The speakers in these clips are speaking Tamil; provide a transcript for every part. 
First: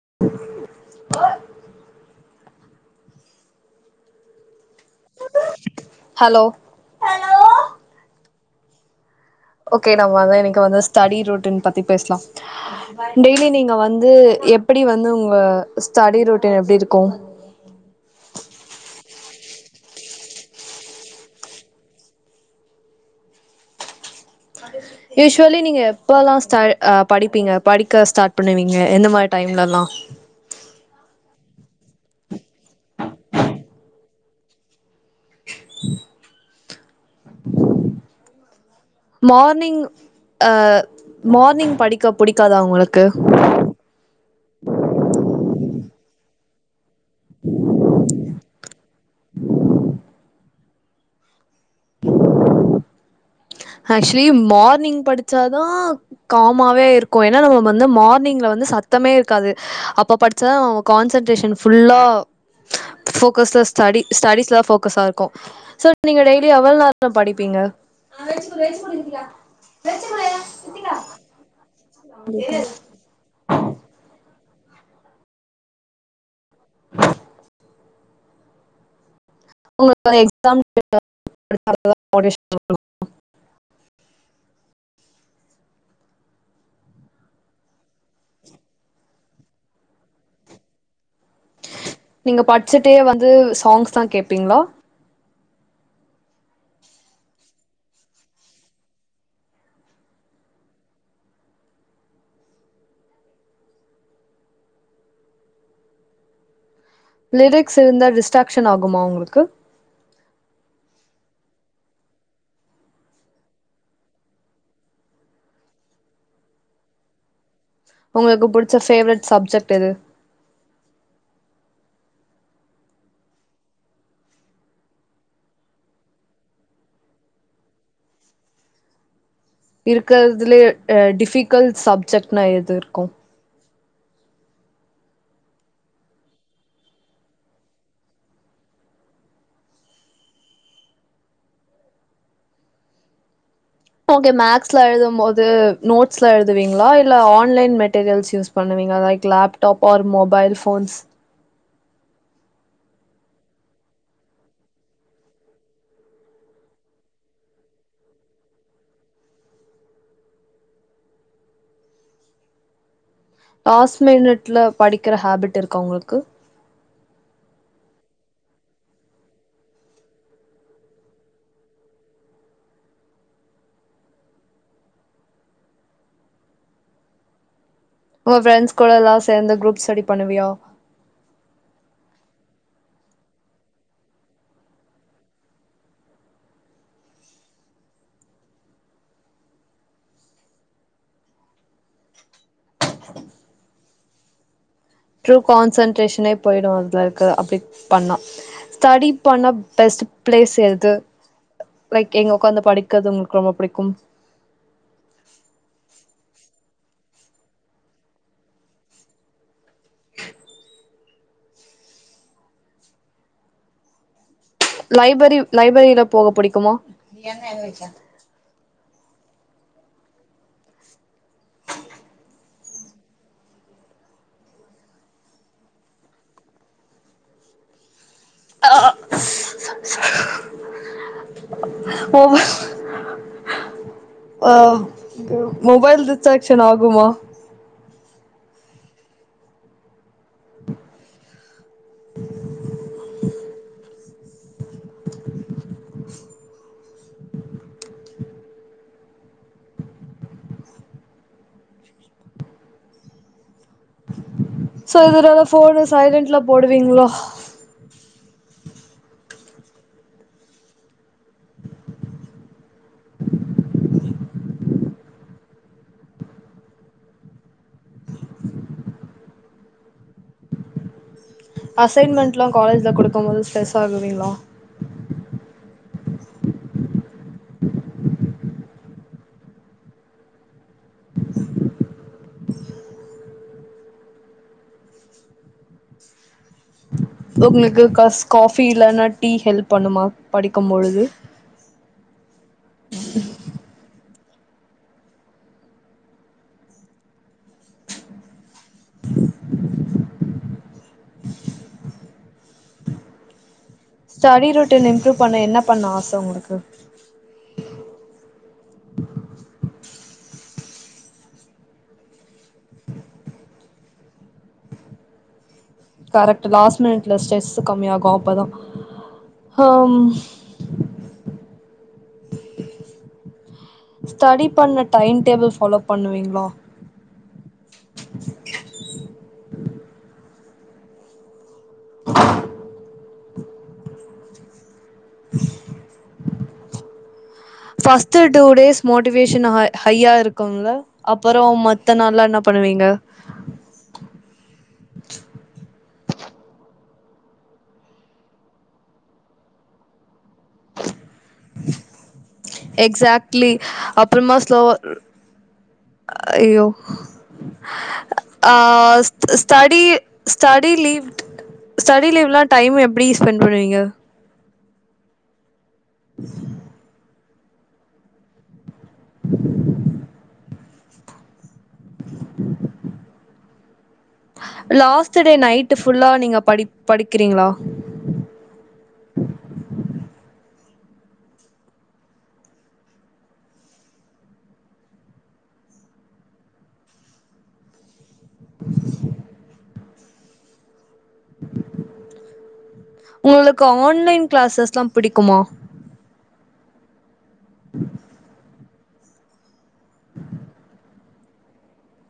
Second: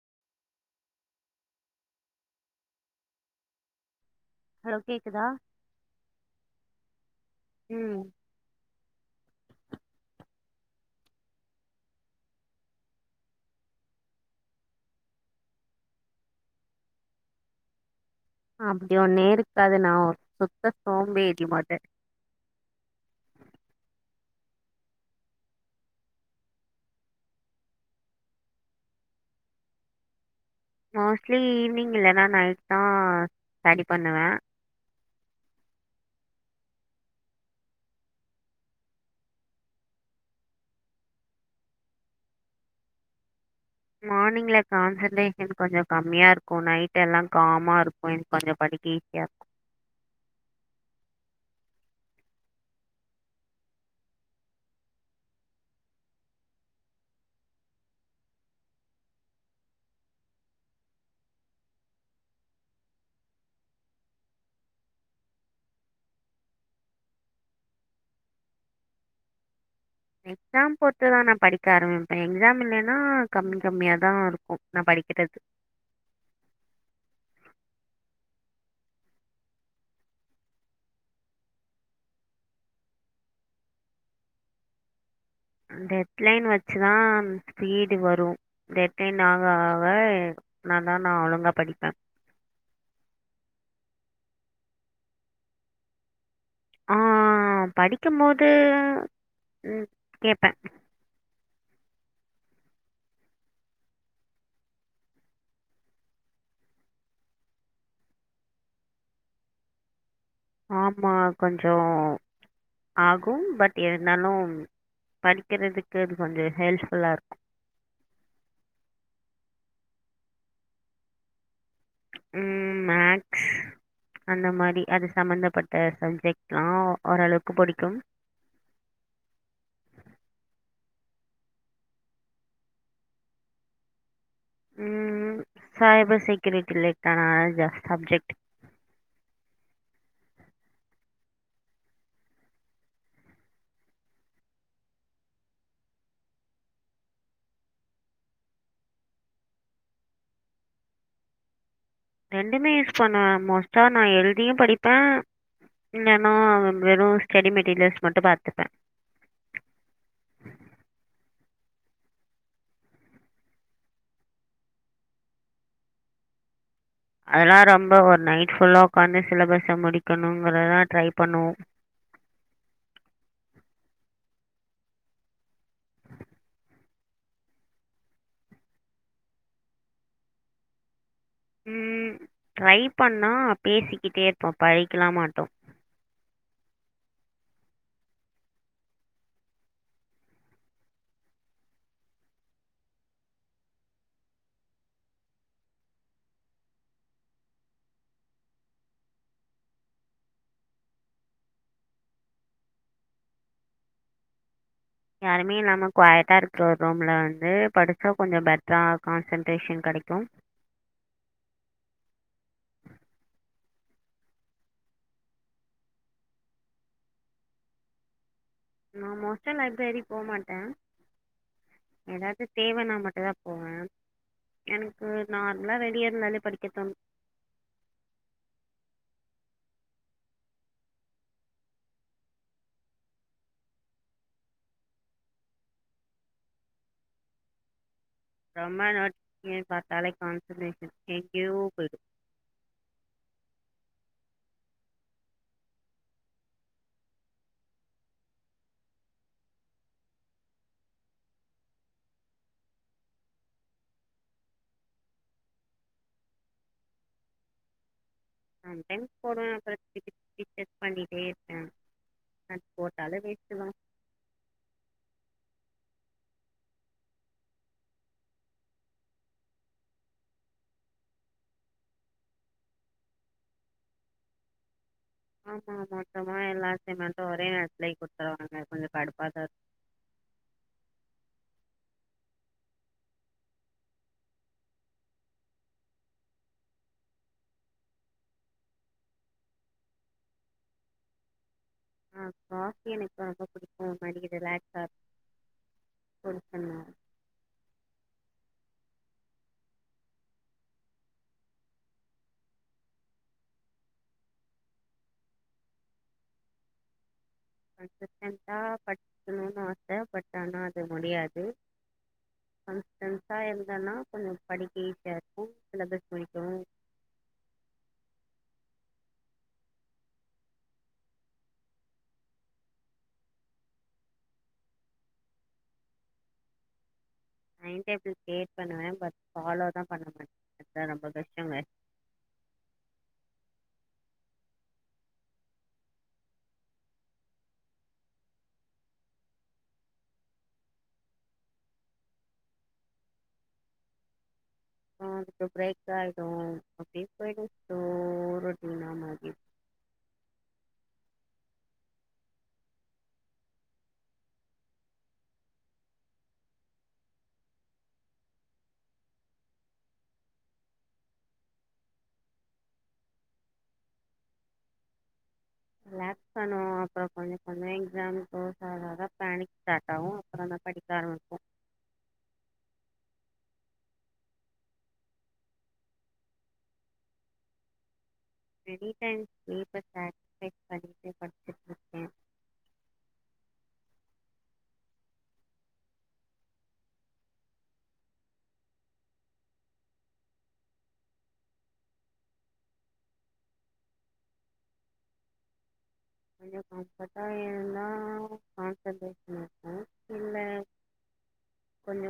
[unintelligible] ஹலோ கேக் க்குதா ஹலோ ம் ஒகே நம்ம [unintelligible] இன்னக்கு வந்து ஸ்டடி ரூட் இன் பத்தி பேசலாம் டெய்லி நீங்க வந்து எப்படி வந்து உங்க ஸ்டடி ரூட் இன் எப்டி இருக்கு அப்டி ஒன்னே இருக்காது நான் ஒரு சுத்த சோம்பேறி மதர் யூஸ்வலி நீங்க எப்பல்லா [unintelligible] படிப்பீங்க படிக்க ஸ்டார்ட் பண்ணுவீங்க எந்த மாரி டைம்லலா மோஸ்ட்லி ஈவினிங் இல்லேன்னா நைட் தா ரெடி பண்ணுவே மார்னிங் அ மார்னிங் படிக்க புடிக்காத உங்குளுக்கு? மானிங்ல கான்சன்ட்ரேஷன் கொஞ்சோ கம்மியா இருக்கோ நைட் எல்லா காமா இருக்கோ இன்னு கொஞ்சு படிக்க ஈசியா இருக் ஆக்சுலி மார்னிங் படிச்சா தா காமாவே இருக்கோ ஏன்ன நம்ம வந்து மார்னிங்ல வந்து சத்தமே இருக்காது அப்ப படிச்ச கான்சென்டிரேஷன் ஃபுல்லா ஃபோகஸ்டா ஸ்டடி ஸ்டடிஸ்ல ஃபோகஸ்சா இருக்கோ சேர் நீங்க டெய்லி எவ்ளோ நேரரோ படிப்பீங்க? [unintelligible] எக்ஸாம் போட்டுதா நா படி க்க ஆரம்பிப்பே எக்ஸாம் இல்லன்னா கம்மி கம்மியா தா இருக்கு நா படிக்கிறது உங்களுக்கு எக்ஸாம் [inaudible] டெட்லைன் வச்சுதா ஸ்பீடு வரு டெட்லைன் ஆக ஆக நா தா நா ஒழுங்கா படிப்பே நீங்க படிச்சுட்டே வந்து சாங்ஸ் தா கேப்பீங்களா? ஆஹ் படிக்கும் போது உம் கேப்பே லிரிக்ஸ் இருந்தா டிஸ்ட்ராக்ஷன் ஆகுமா உங்களுக்கு? ஆமா கொஞ்சோ ஆகும் பட் இருந்தாலு படிக்கிறதுக்கு அது கொஞ்சோ ஹெல்ப்ஃபுல்லா இருக்கு உங்களுக்கு புடிச்ச ஃபேவரட் சப்ஜெக்ட் எது? உம் மேக்ஸ் அந்த மாரி அது சம்பந்தப்பட்ட சப்ஜெக்ட்லா ஓரளவுக்கு புடிக்கும். இருக்கிறதுலயே அஹ் டிஃபிக்கல்ட் சப்ஜெக்ட்னா எதுருக்கும்? உம் சைபர் செக்யூரிட்டி லைக் ஆஹ் ஜ சப்ஜெக்ட் ஓகே மேக்ஸ்ல எழுதும் போது நோட்ஸ்லா எழுதுவீங்களா இல்ல ஆன்லைன் மெட்டீரியல்ஸ் யூஸ் பண்ணுவீங்கள like laptop or mobile phones ரெண்டுமே யூஸ் பண்ணுவே மோஸ்டா நா எழுதியு படிப்பே இல்லைன்னா வெறு ஸ்டடி மெட்டீரியல்ஸ் மட்டு பாத்துப்பே லாஸ் மினிட்ல படிக்கிற ஹாபிட் இருக்கா உங்களுக்கு? அதெல்லா ரொம்போ ஒரு நைட் ஃபுல்லா உக்காந்து சிலபஸ முடிக்கணுங்கிறதா ட்ரை பண்ணுவோம் உங்க ஃப்ரெண்ட்ஸ் கூடலா சேந்து குரூப் ஸ்டடி பண்ணுவியா? உம் ட்ரை பண்ணா பேசிக்கிட்டே இருப்போ படிக்கலா மாட்டோ ட்ரூ கான்சன்ட்ரேஷனே போய்டு அதுல இருக்குற அப்டி பண்ணா ஸ்டடி பண்ண பெஸ்ட் ப்ளேஸ் எது லைக் எங்க உக்காந்து படிக்கறது உங்களுக்கு ரொம்போ புடிக்கும் யாருமே இல்லாம குவயட்டா இருக்கற ஒரு ரூம்ல வந்து படிச்சா கொஞ்சோ பெட்ரா கான்சன்ட்ரேஷன் கெடைக்கும் லைபரி லைப்ரரில போக பிடிக்குமோ? எண்ண எங்க வெச்ச நா மோஸ்டா லைப்ரரி போமாட்டே ஏதாது தேவனா மட்டுதா போவே எனக்கு நார்மலா வெளிய இருந்தாலே படிக்கத்தோணு ஆஹ் அஹ் மொபைல் டிஸ்ட்ராக்ஷன் ஆகுமா? ரொம்ப நோட் பண்ணி பாத்தாலே கான்சென்ட்ரேஷன் எங்கயோ போய்டு சோ இதனால ஃபோன சைலன்ட்ல போடுவீங்களா சம்டைம்ஸ் போடுவே அப்றோ [unintelligible] டெஸ்ட் பண்ணிட்டே இருப்பே அது போட்டாலு வேஸ்ட்டுதா அசைன்மெண்ட்லா காலேஜ்ல குடுக்கும் போது ஸ்ட்ரெஸ் ஆவுவீங்களா? ஆமா மொத்தமா எல்லா அசைன்மெண்டு ஒரே நேரத்துலயே குடுத்துருவாங்க கொஞ்சோ கடுப்பாதா இருக் உங்களுக்கு கஸ் காஃபி இல்லன்னா டீ ஹெல்ப் பண்ணுமா படிக்கும் பொழுது ஆஹ் ரிலாக்ஸ்டா இருக் [unintelligible] ஸ்டடி ரொட்டின் இம்ப்ரூவ் பண்ண என்ன பண்ண ஆச உங்களுக்கு [unintelligible] படிக்கணும்னு ஆசை பட் ஆனா அது முடியாது [unintelligible] இருந்தன்னா கொஞ்ச படிக்க ஈஸியா இருக்கும் சிலபஸ் கரெக்ட் முடிக்கவும் லாஸ்ட் மினிட்ல ஸ்ட்ரெஸ் கம்மியாகும் அப்பதா அ ம் ஸ்டடி பண்ண டைம் டேபிள் ஃபாலோ பண்ணுவீங்ளா டைம் டேபிள் கிரியேட் பண்ணுவே பட் ஃபாலோ தா பண்ண மாட் அதா ரொம்ப கஷ்டமாச் [inaudible] ஃபஸ்ட் டூ டேஸ் மோட்டிவேஷன் ஆ ஹையா இருக்குங்ள அப்பறோ மத்த நாள்லா என்னா பண்ணுவீங்க ஆ [unintelligible] அப்டே போயிடு [unintelligible] எக்ஸாக்ட்லி அப்புற்மா ஸ்லோவா அய்யோ ஆ ஸ் ஸ்டடி ஸ்டடி லீவ்க் ஸ்டடி லீவ்லா டைம் எப்புடி ஸ்பென்ட் பண்ணுவீங்க லாக்ஸ் பண்ணுவோ அப்புறோ கொஞ்ச ஒட்னே எக்ஸாமுக் போ அப்புறோந் தா படிக்க ஆரம்பிப்போ [inaudible] லாஸ்ட்டு டே நைட்டு ஃபுல்லா நீங்க படி படிக்கிறீங்களா படிச்சேன் படிச்சிட் இருக்கேன் உங்குளுக்கு ஆன்லைன் கிளாஸஸ்லா பிடிக்குமா [unintelligible] [inaudible] இல்ல கொஞ்சோ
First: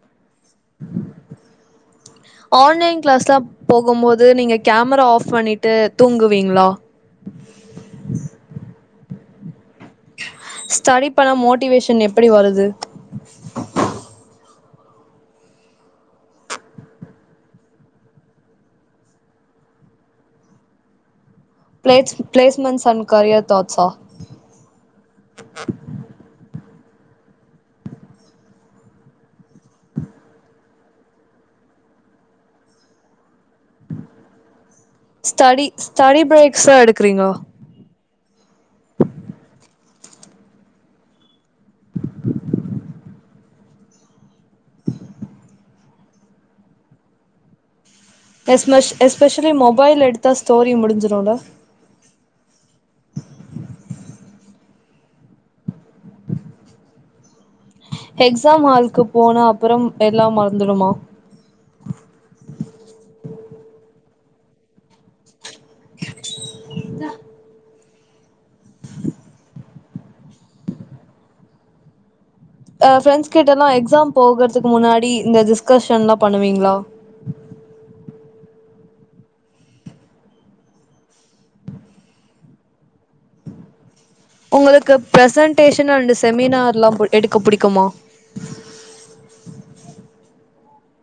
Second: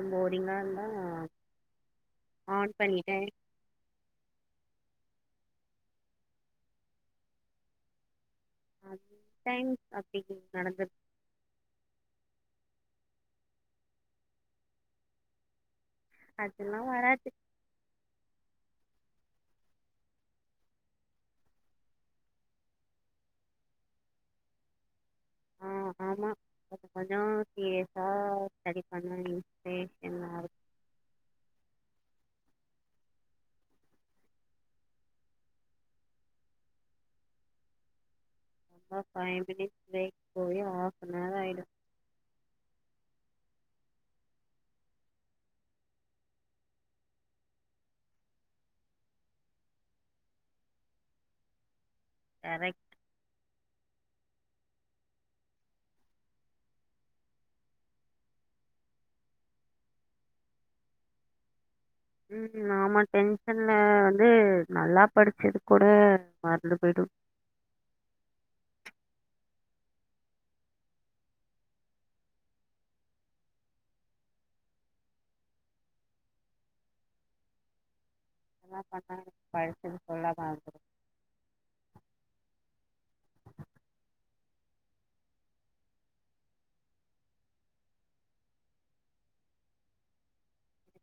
ஆன் ஆன்லைன் பண்ணிட்டேன் க்ளாஸ்லா போகும்போது நீங்க கேமரா ஆஃப் பண்ணிட்டு தூங்குவீங்களா அ தே ஸ்டடி பண்ண மோட்டிவேஷன் எப்படி வருது அதெல்லா வராது ப்ளேஸ் - ப்ளேஸ்மெண்ட்ஸ் அண்ட் கரியர் தாட்சா ஆ ஆமா கொஞ்சோ சீரியசா ஸ்டடி பண்ண இன்ஸ்பிரேஷனா ஸ்டடி ஸ்டடி ப்ரேக்ஸா எடுக்றீங்களா ரொம்ப ஃபைவ் மினிட் பிரேக் போய் ஹாஃப் அன் ஆர் ஆயிடு எஸ்ப எஸ்பெஷலி மொபைல் எடுத்தா ஸ்டோரி முடிஞ்சிருல்ல கரெக்ட் எக்ஸாம் ஹால்க்கு போன அப்புறம் எல்லா மறந்துடுமா ம் நாம டென்ஷன்ல வந்து நல்லா படிச்சது கூட மறந்து போய்டும் அஹ் பிரெண்ட்ஸ் கிட்டல்லாம் எக்ஸாம் போகறதுக்கு முன்னாடி இந்த டிஸ்கஷன்லா பண்ணுவீங்களா என்ன பண்ண படிச்சது ஃபுல்லா மறந்துடு உங்களுக்கு ப்ரசன்டேஷன் அண்டு செமினார் எல்லா எடுக்க புடிக்குமா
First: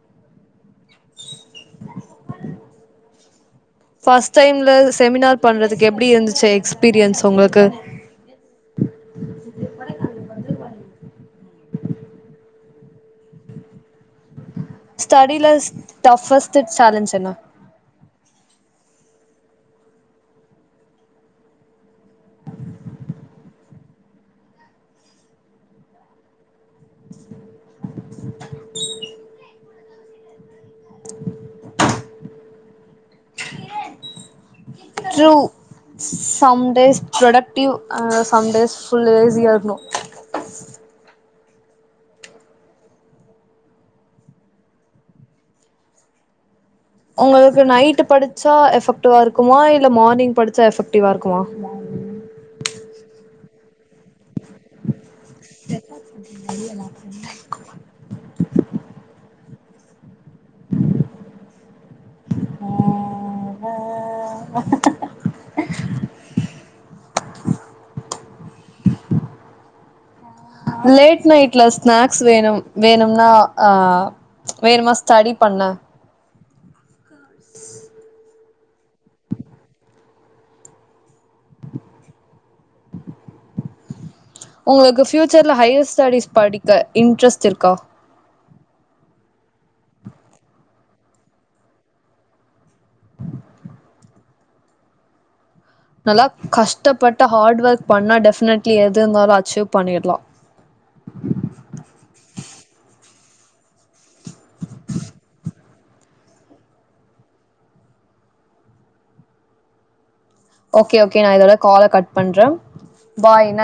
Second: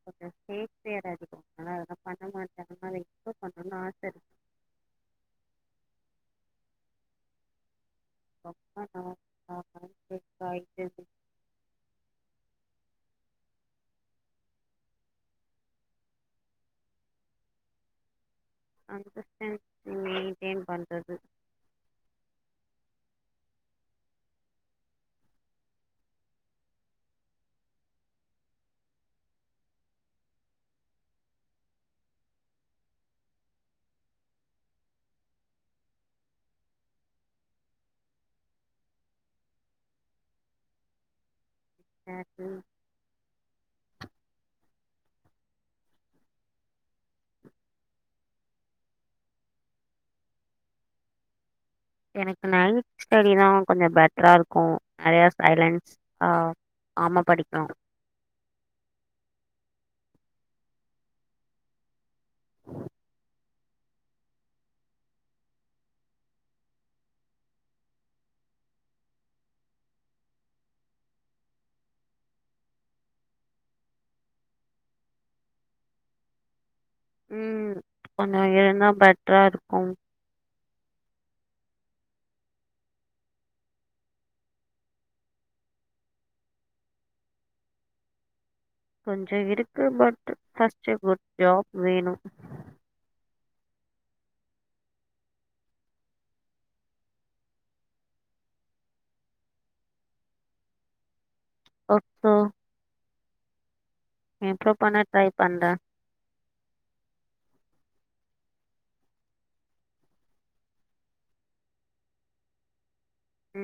கொஞ்சம் யர்து [inaudible] அதெல்லா பண்ண மாட்டோங்கனப்ப ஃபர்ஸ்ட் டைம்ல செமினார் பண்றதுக்கு எப்டி இருந்துச்சு எக்ஸ்பீரியன்ஸ் ஒங்களுக்கு அ [inaudible] அ [inaudible] ஆயத்த [inaudible] ஸ்டெடில ஸ்டஃப்ஸ்ட் சேலஞ்ச் என்ன அந்த மெ மெயின்டென் பண்றது ட்ரூ சம் டேஸ் ப்ரொடக்டிவ் அ சம்டேஸ் ஃபுல் லேஸியா இருணு சக்கு [inaudible] ஒங்களுக்கு நைட்டு படுச்சா எஃபெக்டிவா இருக்குமா இல்ல மார்னிங் படுச்சா எஃபெக்டிவா இருக்குமா எனக்கு நைட் ஸ்டெடி தா கொஞ்சொ பெட் டர்றா இருக்கு நெறைய சைட்லன்ஸ் ஆஹ் ஆமா படிக்கு ஆ லேட் நைட்ல ஸ்நாக்ஸ் வேணு வேணுனா அஹ் வேணுமா ஸ்டெடி பண்ண ம்ம் அ இருந்தா பெட்டரா இருக்கு ஒங்களுக்கு ஃப்யூச்சர்ல ஹையர் ஸ்டெடிஸ் படிக்க இன்ட்ரெஸ்ட் இருக்கா கொஞ்சொ இருக்கு பட் ஃபர்ஸ்ட்டு குட் ஜாப் வேணு நல்லா கஷ்டபட்டு ஹார்ட் ஒர்க் பண்ணா டெஃபினெட்லி எது இருந்தாலு அச்சீவ் பண்ணிட்லா [unintelligible] இம்ப்ரூவ் பண்ண ட்ரை பண்ற ஓகே ஓகே நா இதோட கால கட் பண்ற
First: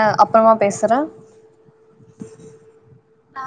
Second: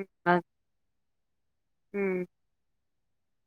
ம் ஓகே. அப்பறமா பேசுற ம் ஆ